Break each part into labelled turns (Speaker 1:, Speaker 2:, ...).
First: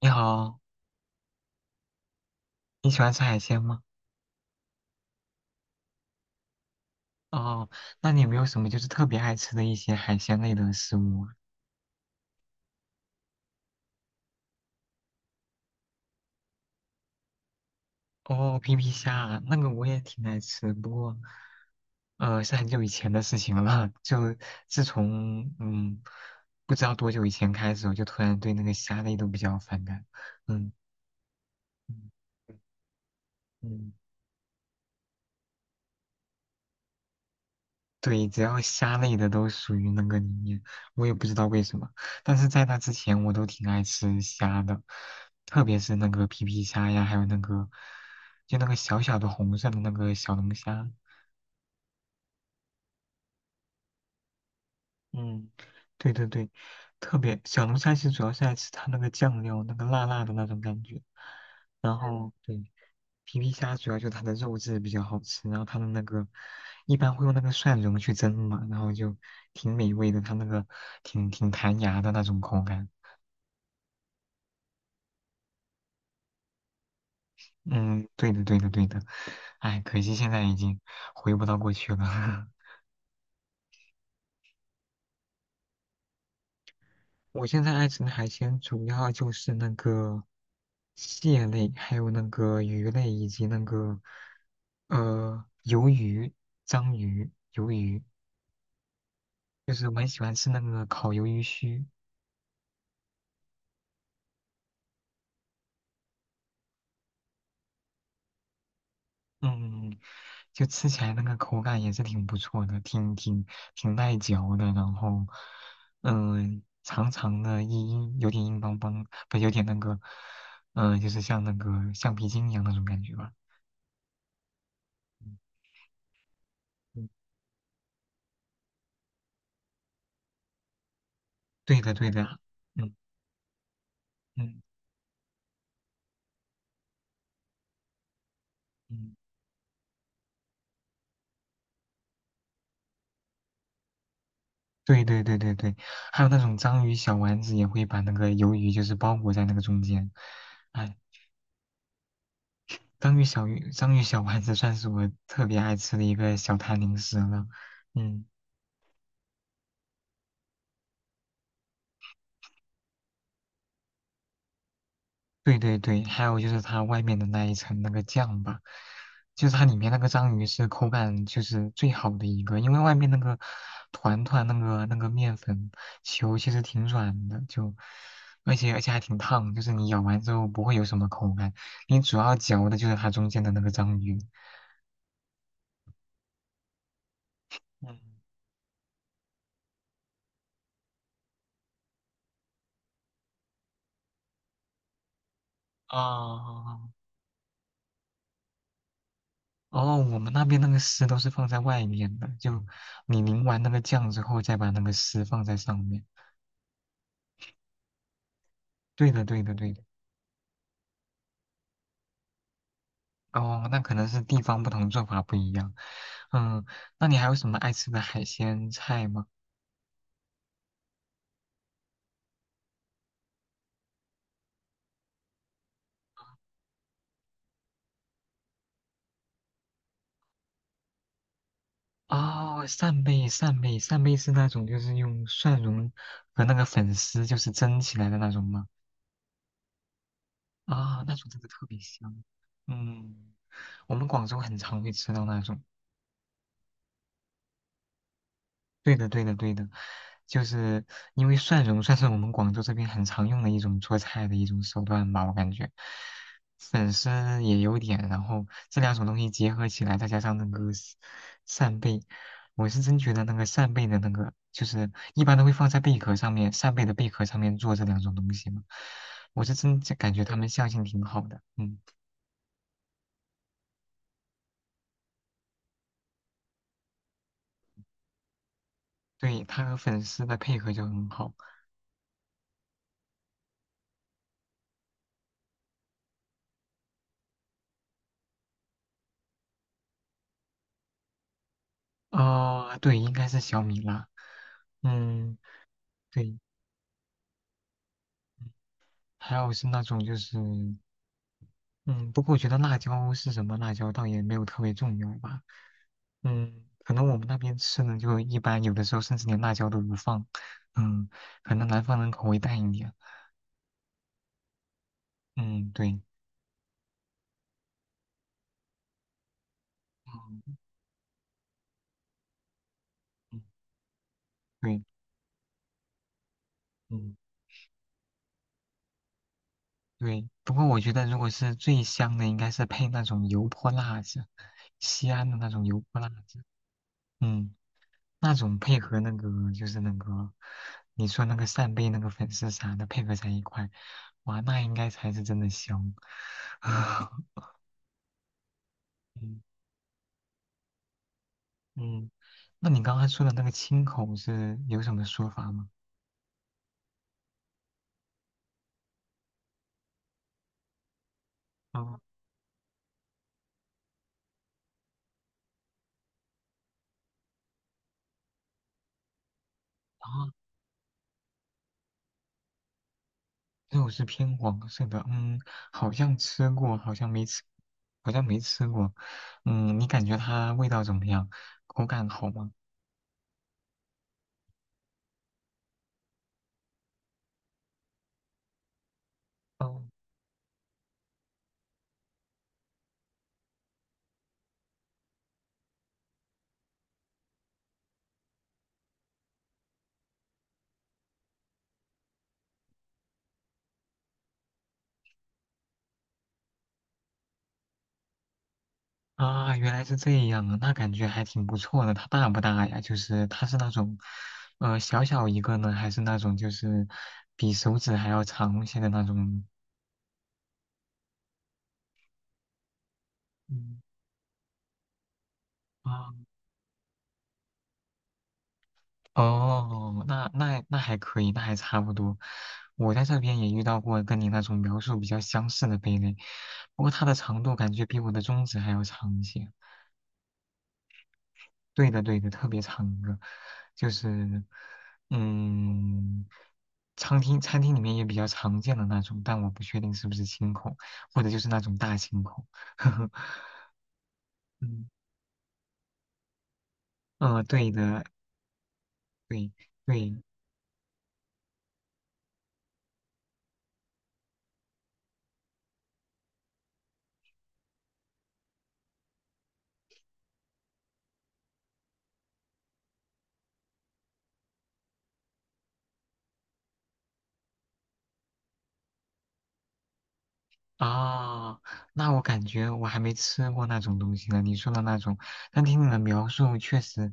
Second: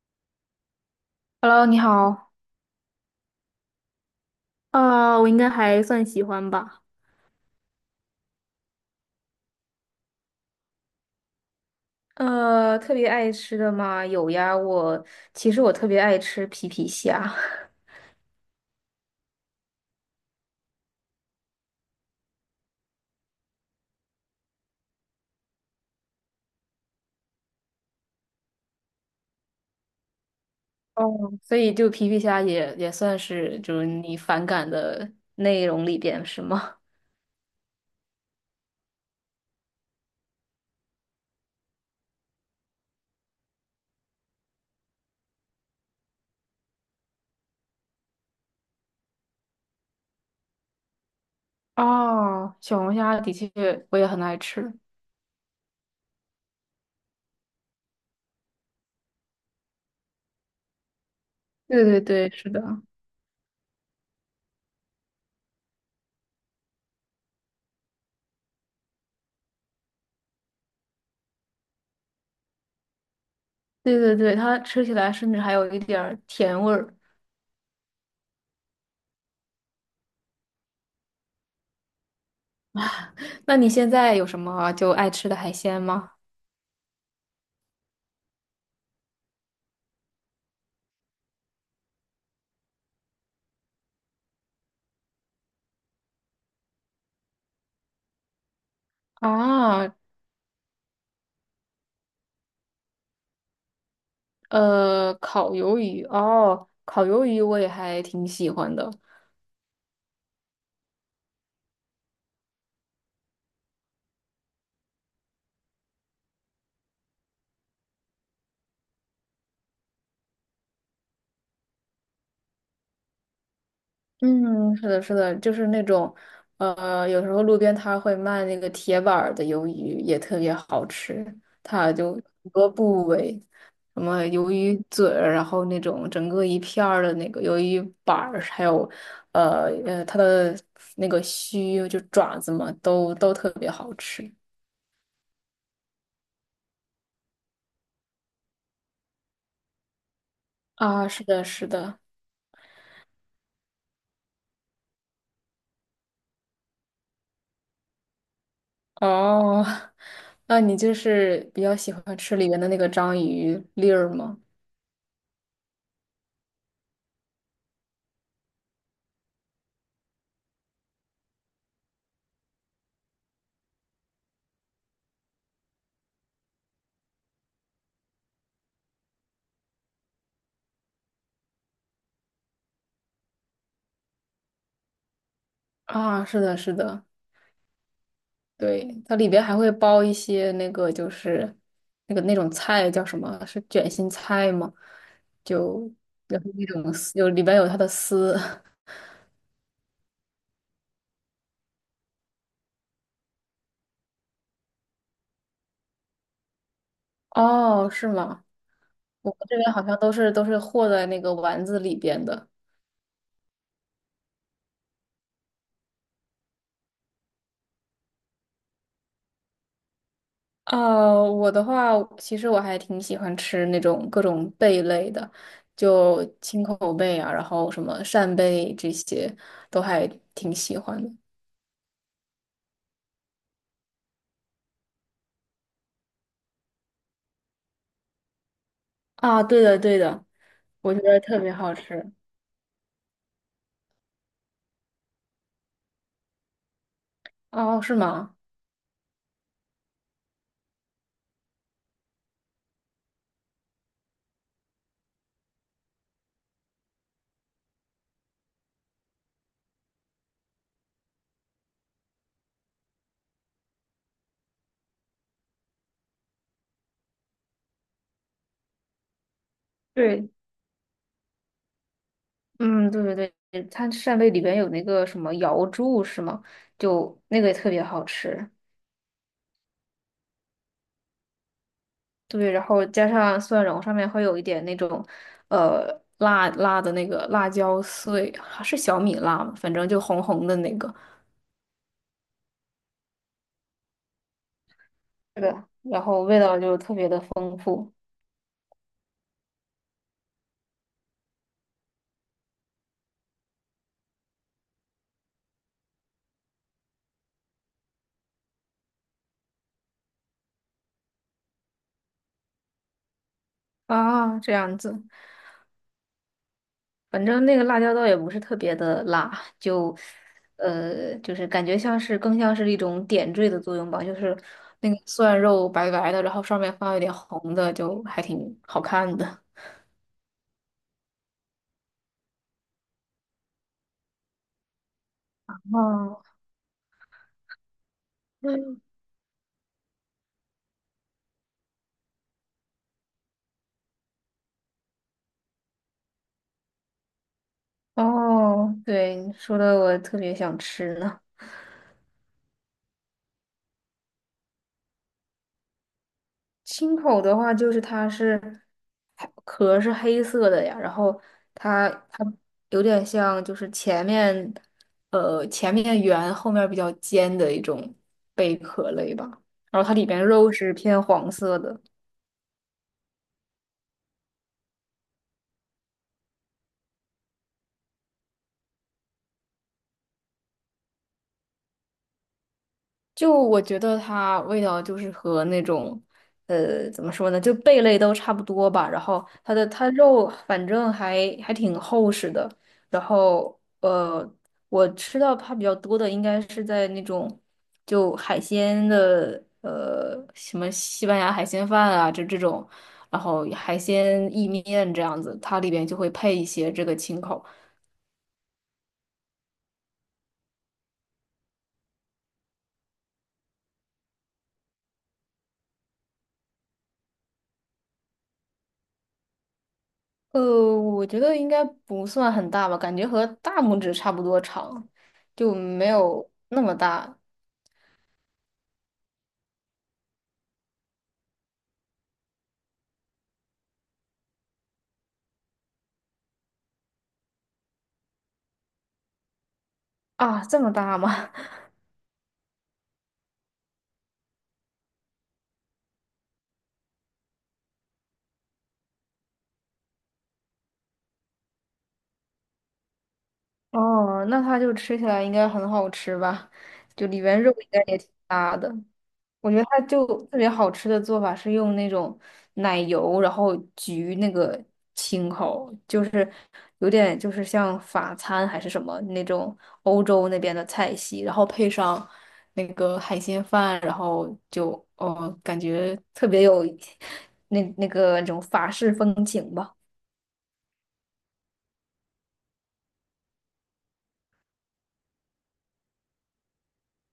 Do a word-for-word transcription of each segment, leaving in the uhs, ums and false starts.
Speaker 1: 你好，
Speaker 2: Hello，你好。
Speaker 1: 你喜欢吃海鲜吗？
Speaker 2: 啊，我应该还算喜欢吧。
Speaker 1: 哦，那你有没有什么就是特别爱吃的一些海鲜类的食物啊？
Speaker 2: 呃，特别爱吃的嘛，有呀。我其实我特别爱吃皮皮虾。
Speaker 1: 哦，皮皮虾啊那个我也挺爱吃，不过，呃，是很久以前的事情了。就自从嗯，不知道多久以前开始，我就突然对那个虾类都比较反感。嗯
Speaker 2: 哦，所以就皮
Speaker 1: 嗯
Speaker 2: 皮虾也也算是就是
Speaker 1: 嗯
Speaker 2: 你反感的内容里边是吗？
Speaker 1: 对，只要虾类的都属于那个里面，我也不知道为什么。但是在那之前，我都挺爱吃虾的，特别是那个皮皮虾呀，还有那个就那个小小的红色的那个小龙虾。
Speaker 2: 哦，小龙虾的确我也很爱吃。
Speaker 1: 嗯，对对对，特别小龙虾其实主要是爱吃它那个酱料，那个辣辣的那种感觉。
Speaker 2: 对
Speaker 1: 然嗯
Speaker 2: 对对，
Speaker 1: 后
Speaker 2: 是
Speaker 1: 对，
Speaker 2: 的，
Speaker 1: 皮皮虾主要就它的肉质比较好吃，然后它的那个一般会用那个蒜蓉去蒸嘛，然后就挺美味的，它那个挺挺弹牙的那种口感。
Speaker 2: 对对对，它吃起来甚至还有一点儿甜味儿。
Speaker 1: 嗯，对的，对的，对的。哎，可惜现在已经回不到过去了。
Speaker 2: 那你现在有什么就爱吃的海鲜吗？
Speaker 1: 我现在爱吃的海鲜主要就是那个蟹类，还有那个鱼类，以及那个呃鱿鱼、章鱼、鱿鱼，就是我
Speaker 2: 啊。
Speaker 1: 很喜欢吃那个烤鱿鱼须。
Speaker 2: 呃，烤鱿鱼哦，烤鱿鱼我也还挺喜欢的。
Speaker 1: 嗯，就吃起来那个口感也是挺不错的，挺挺挺耐嚼的，然后，嗯、长长的硬硬，有点硬邦邦，不有点那个，嗯、就是像那个橡皮筋一样那种感觉吧。
Speaker 2: 嗯，是的，是的，就是那种，
Speaker 1: 嗯嗯，
Speaker 2: 呃，有时候路边摊会卖那个铁板儿的鱿鱼，也特别好吃。
Speaker 1: 对
Speaker 2: 它
Speaker 1: 的对
Speaker 2: 就
Speaker 1: 的，
Speaker 2: 很多
Speaker 1: 嗯
Speaker 2: 部位，什么鱿
Speaker 1: 嗯
Speaker 2: 鱼嘴儿然后那种整个一片儿的那个鱿鱼板儿还有，
Speaker 1: 嗯，
Speaker 2: 呃呃，它的那个须就爪子嘛，都都特别好吃。
Speaker 1: 对对对对对，还有那种章鱼小丸子也会把那个鱿鱼就是包裹在那个中间，哎，
Speaker 2: 啊，是的，是的。
Speaker 1: 章鱼小鱼章鱼小丸子算是我特别爱吃的一个小摊零食了，嗯。
Speaker 2: 哦，那你就是比较喜欢吃里面的那个章鱼粒儿吗？
Speaker 1: 对对对，还有就是它外面的那一层那个酱吧，就是它里面那个章鱼是口感就是最好的一个，因为外面那个团团那个那个面粉球其实挺软的，就而且而且还挺烫，就是你咬完之后不会有什么口感，你主要嚼的就是它中间的那个章鱼。
Speaker 2: 啊，是的，是的，
Speaker 1: 嗯
Speaker 2: 对，它里边还会包一些那个就是那个那种菜叫什么？是卷心菜吗？就
Speaker 1: 啊。
Speaker 2: 然后那
Speaker 1: 哦
Speaker 2: 种丝有里边有它的丝。
Speaker 1: 哦，我们那边那个丝都是放在外面的，就你淋完那个酱之后，再把那个丝放在上面。
Speaker 2: 哦，是吗？
Speaker 1: 对的，
Speaker 2: 我们
Speaker 1: 对的，
Speaker 2: 这
Speaker 1: 对
Speaker 2: 边
Speaker 1: 的。
Speaker 2: 好像都是都是和在那个丸子里边的。
Speaker 1: 哦，那可能是地方不同，做法不一样。嗯，那你还有什么爱吃的海鲜菜吗？
Speaker 2: 呃，我的话，其实我还挺喜欢吃那种各种贝类的，就青口贝啊，然后什么扇贝这些，都还挺喜欢的。
Speaker 1: 哦，扇贝，扇贝，扇贝是那种就是用蒜蓉和那个粉丝就是蒸起来的那种吗？
Speaker 2: 啊，对的，对的，我觉
Speaker 1: 啊、那
Speaker 2: 得
Speaker 1: 种真
Speaker 2: 特
Speaker 1: 的
Speaker 2: 别
Speaker 1: 特
Speaker 2: 好
Speaker 1: 别
Speaker 2: 吃。
Speaker 1: 香。嗯，我们广州很常会吃到那种。
Speaker 2: 哦，是吗？
Speaker 1: 对的，对的，对的，就是因为蒜蓉算是我们广州这边很常用的一种做菜的一种手段吧，我感觉粉丝也有点，然后这两种东西结合起来，再加上那个扇扇贝，我是真觉得那个扇贝的那个，就是一般都会放在贝壳上面，扇贝的贝壳上面做这两种东西嘛，我是真就感觉
Speaker 2: 对。
Speaker 1: 他们相性挺好的，嗯，
Speaker 2: 嗯，对对对，它扇贝里边有那个什么瑶柱是吗？就那个也特别好吃。
Speaker 1: 对，它和粉丝的配合就很好，
Speaker 2: 对，然后加上蒜蓉，上面会有一点那种，呃，辣辣的那个辣椒碎，是小米辣吗？反正就红红的那个，
Speaker 1: 哦、对，应该是小米辣，嗯，
Speaker 2: 是的，然后
Speaker 1: 对。
Speaker 2: 味道就特别的丰富。
Speaker 1: 还有是那种就是，嗯，不过我觉得辣椒是什么辣椒倒也没有特别重要吧，嗯，可能我们那边吃的就一般，有的时候甚至连辣椒都不放，嗯，可能南方人口味淡一点，
Speaker 2: 啊，这样子，
Speaker 1: 嗯，对，
Speaker 2: 反正那个辣椒倒也不是特别的辣，就，
Speaker 1: 嗯
Speaker 2: 呃，就是感觉像是更像是一种点
Speaker 1: 嗯
Speaker 2: 缀的作用吧，就是
Speaker 1: 对，
Speaker 2: 那个蒜肉白白的，然后上面放一点
Speaker 1: 嗯
Speaker 2: 红的，就还挺好看的。
Speaker 1: 对，不过我觉得如果是最香的，应该是配那种油泼辣子，西安的那种油泼辣
Speaker 2: 哦，
Speaker 1: 子，嗯。那种配合那个就是那个，你说那个扇贝那个粉丝啥的配合在一块，哇，那应该才是真的香。啊，
Speaker 2: 哦，对，你
Speaker 1: 嗯
Speaker 2: 说的我特别想吃呢。
Speaker 1: 嗯，那你刚刚说的那个青口是有什么说法吗？
Speaker 2: 青口的话，就是它是它壳是黑色的呀，然后它
Speaker 1: 哦，
Speaker 2: 它有点像就是前面呃前面圆后面比较尖的一种贝壳类吧，然后它里边
Speaker 1: 啊，
Speaker 2: 肉是偏黄色的。
Speaker 1: 肉是偏黄色的，嗯，好像吃过，好像没吃，好像没吃过。嗯，你感觉它味道怎么样？口感好吗？
Speaker 2: 就我觉得它味道就是和那种，呃，怎么说呢，就贝类都差不多吧。然后它的
Speaker 1: 哦
Speaker 2: 它肉反正还还挺厚实的。然后呃，我吃到它比较多的应该是在那种就海鲜的，呃，什么西班牙海鲜饭啊，这这种，然后海鲜意面这样子，它里边就会配一些这个青口。
Speaker 1: 啊，原来是这样啊，那感觉还挺不错的。它大不大呀？就是它是那种，呃，小小一个呢，还是那种就是比手指还要长一些的那种？
Speaker 2: 呃，我觉得应该不算很大吧，感觉和大拇
Speaker 1: 嗯，
Speaker 2: 指差不多长，就没
Speaker 1: 啊，
Speaker 2: 有那么大。
Speaker 1: 哦，那那那还可以，那还差不多。我在这边也遇到过跟你那种描述比较相似的贝类，不过它的长度感觉比我的中指还要长一些。
Speaker 2: 啊，这么大吗？
Speaker 1: 对的，对的，特别长一个，就是，嗯，餐厅餐厅里面也比较常见的那种，但我不确定是不是清孔，或者就是那种大青孔。
Speaker 2: 哦，那它就
Speaker 1: 嗯，
Speaker 2: 吃起来应该很好吃吧？就里边
Speaker 1: 呃，
Speaker 2: 肉应
Speaker 1: 对
Speaker 2: 该也
Speaker 1: 的，
Speaker 2: 挺大的。
Speaker 1: 对
Speaker 2: 我觉得它就
Speaker 1: 对，
Speaker 2: 特别好吃的做法是用那种奶油，然后焗那个青口，就是有点就是像法餐还是什么那种欧洲那边的菜系，然后配上那个海鲜饭，然后就哦感觉特别有那那个那种法式风情吧。
Speaker 1: 啊，那我感觉我还没吃过那种东西呢。你说的那种，但听你的描述，确实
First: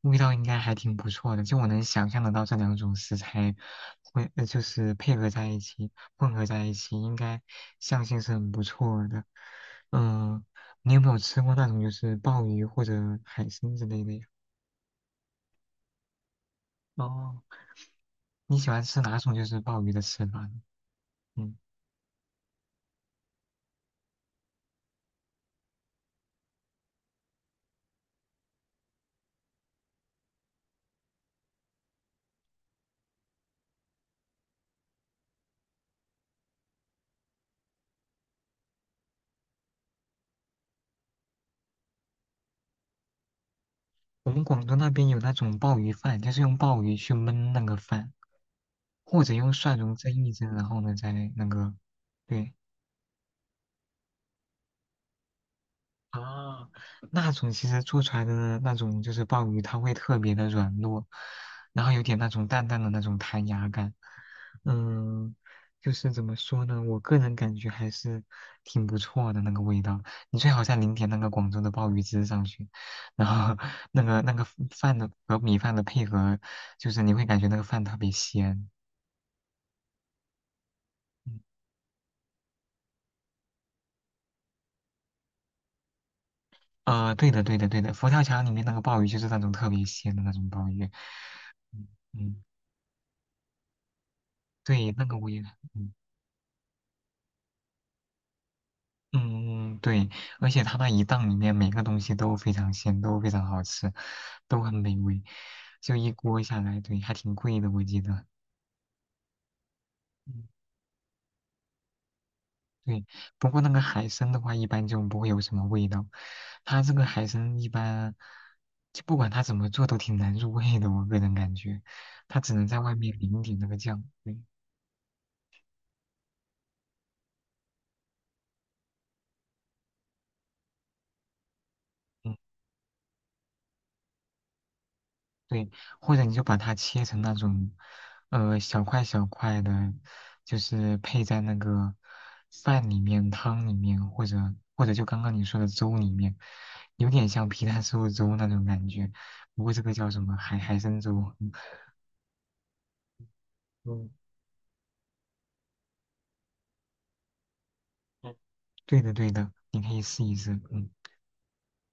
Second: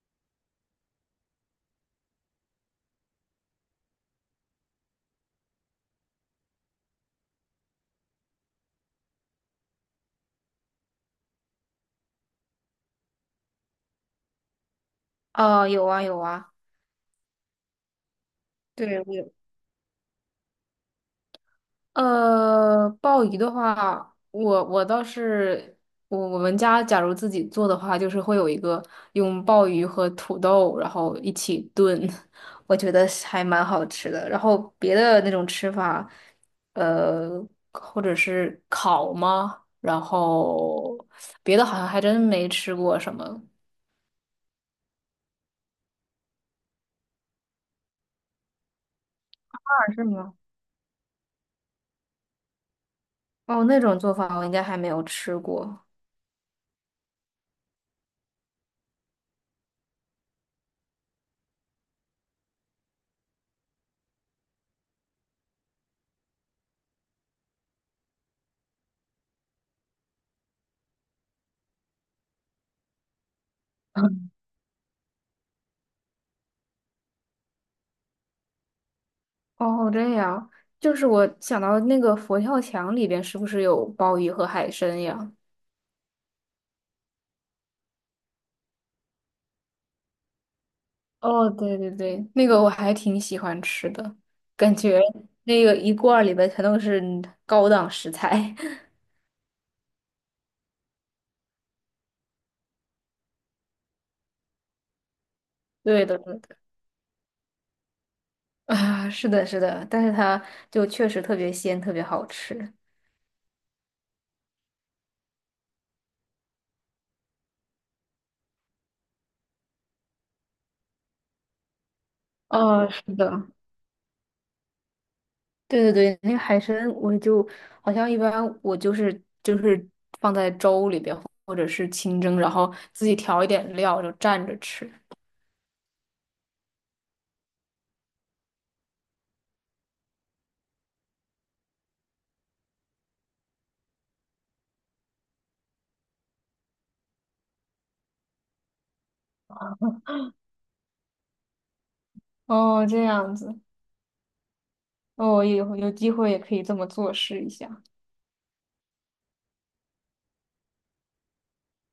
Speaker 1: 味道应该还挺不错的。就我能想象得到这两种食材会，呃就是配合在一起、混合在一起，应该相性是很不错的。嗯，你有没有吃过那种就是鲍鱼或者海参之类的呀？
Speaker 2: 啊，有啊有啊，
Speaker 1: 哦，你喜欢
Speaker 2: 对，
Speaker 1: 吃哪
Speaker 2: 我
Speaker 1: 种就是鲍鱼的吃法呢？嗯，
Speaker 2: 呃，鲍鱼的话，我我倒是我我们家假如自己做的话，就是会有一个用鲍鱼和土豆然后一起炖。我觉得是还蛮好吃的。然后别的那种吃法，呃，或者是烤吗？然后别的好像还真没吃过什么。
Speaker 1: 我们广东那边有那种鲍鱼饭，就是用鲍鱼去焖那个饭。或者用蒜蓉
Speaker 2: 是
Speaker 1: 蒸一
Speaker 2: 吗？
Speaker 1: 蒸，然后呢再那个，对
Speaker 2: 哦，那种做法我应该还没有吃过。
Speaker 1: 啊，那种其实做出来的那种就是鲍鱼，它会特别的软糯，然后有点那种淡淡的那种弹牙感，嗯，就是怎么说呢，我个人感觉还是挺不错的那个味道。你最好再淋点那个广州的鲍鱼汁上去，然后那个那个饭的和米饭的配合，就是你会感觉那个饭特别鲜。
Speaker 2: 哦，这样，就是我
Speaker 1: 嗯
Speaker 2: 想到那个佛跳墙里边是不是有鲍鱼和海参呀？
Speaker 1: 呃，对的，对的，对的，佛跳墙里面那个鲍鱼就是那种特别鲜的那种鲍鱼，
Speaker 2: 哦，对
Speaker 1: 嗯
Speaker 2: 对对，
Speaker 1: 嗯
Speaker 2: 那个我还挺喜欢吃的，感
Speaker 1: 对，
Speaker 2: 觉
Speaker 1: 那个我也，
Speaker 2: 那个
Speaker 1: 嗯
Speaker 2: 一罐儿里边全都是高档食材。
Speaker 1: 嗯，对，而且它那一档里面每个东西都非常鲜，都非常好吃，都很美味，就
Speaker 2: 对
Speaker 1: 一
Speaker 2: 的，对
Speaker 1: 锅
Speaker 2: 的。
Speaker 1: 下来，对，还挺贵的，我记得，
Speaker 2: 啊，是的，是的，但是它
Speaker 1: 嗯，
Speaker 2: 就确实特别鲜，特别好吃。
Speaker 1: 对，不过那个海参的话，一般就不会有什么味道，它这个海参一般，就不管它怎么做都挺难入味的，我个人感觉，它只能在
Speaker 2: 哦，
Speaker 1: 外
Speaker 2: 是
Speaker 1: 面淋一
Speaker 2: 的，
Speaker 1: 点那个酱，对。
Speaker 2: 对对对，那个海参我就好像一般我就是就是放在粥里边或者是清
Speaker 1: 嗯。
Speaker 2: 蒸，然后自己调一点料就蘸着吃。
Speaker 1: 对，或者你就把它切成那种，呃，小块小块的，就是配在那个饭里面、汤里面，或者或者就刚刚你说的粥里面，有点像皮蛋瘦肉粥那种感觉。不过这个叫什么海海参粥？
Speaker 2: 哦，这样子，
Speaker 1: 嗯，
Speaker 2: 哦，有有机会也可以这么做试一下。
Speaker 1: 嗯，对的对的，你可以试一试。嗯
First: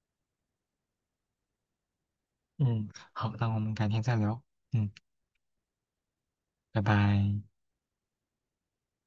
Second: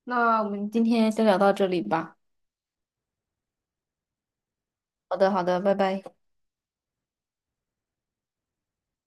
Speaker 2: 那我们今天先聊到这里吧。
Speaker 1: 嗯，好，那我们改天再聊。嗯，
Speaker 2: 好的，好的，拜拜。
Speaker 1: 拜拜。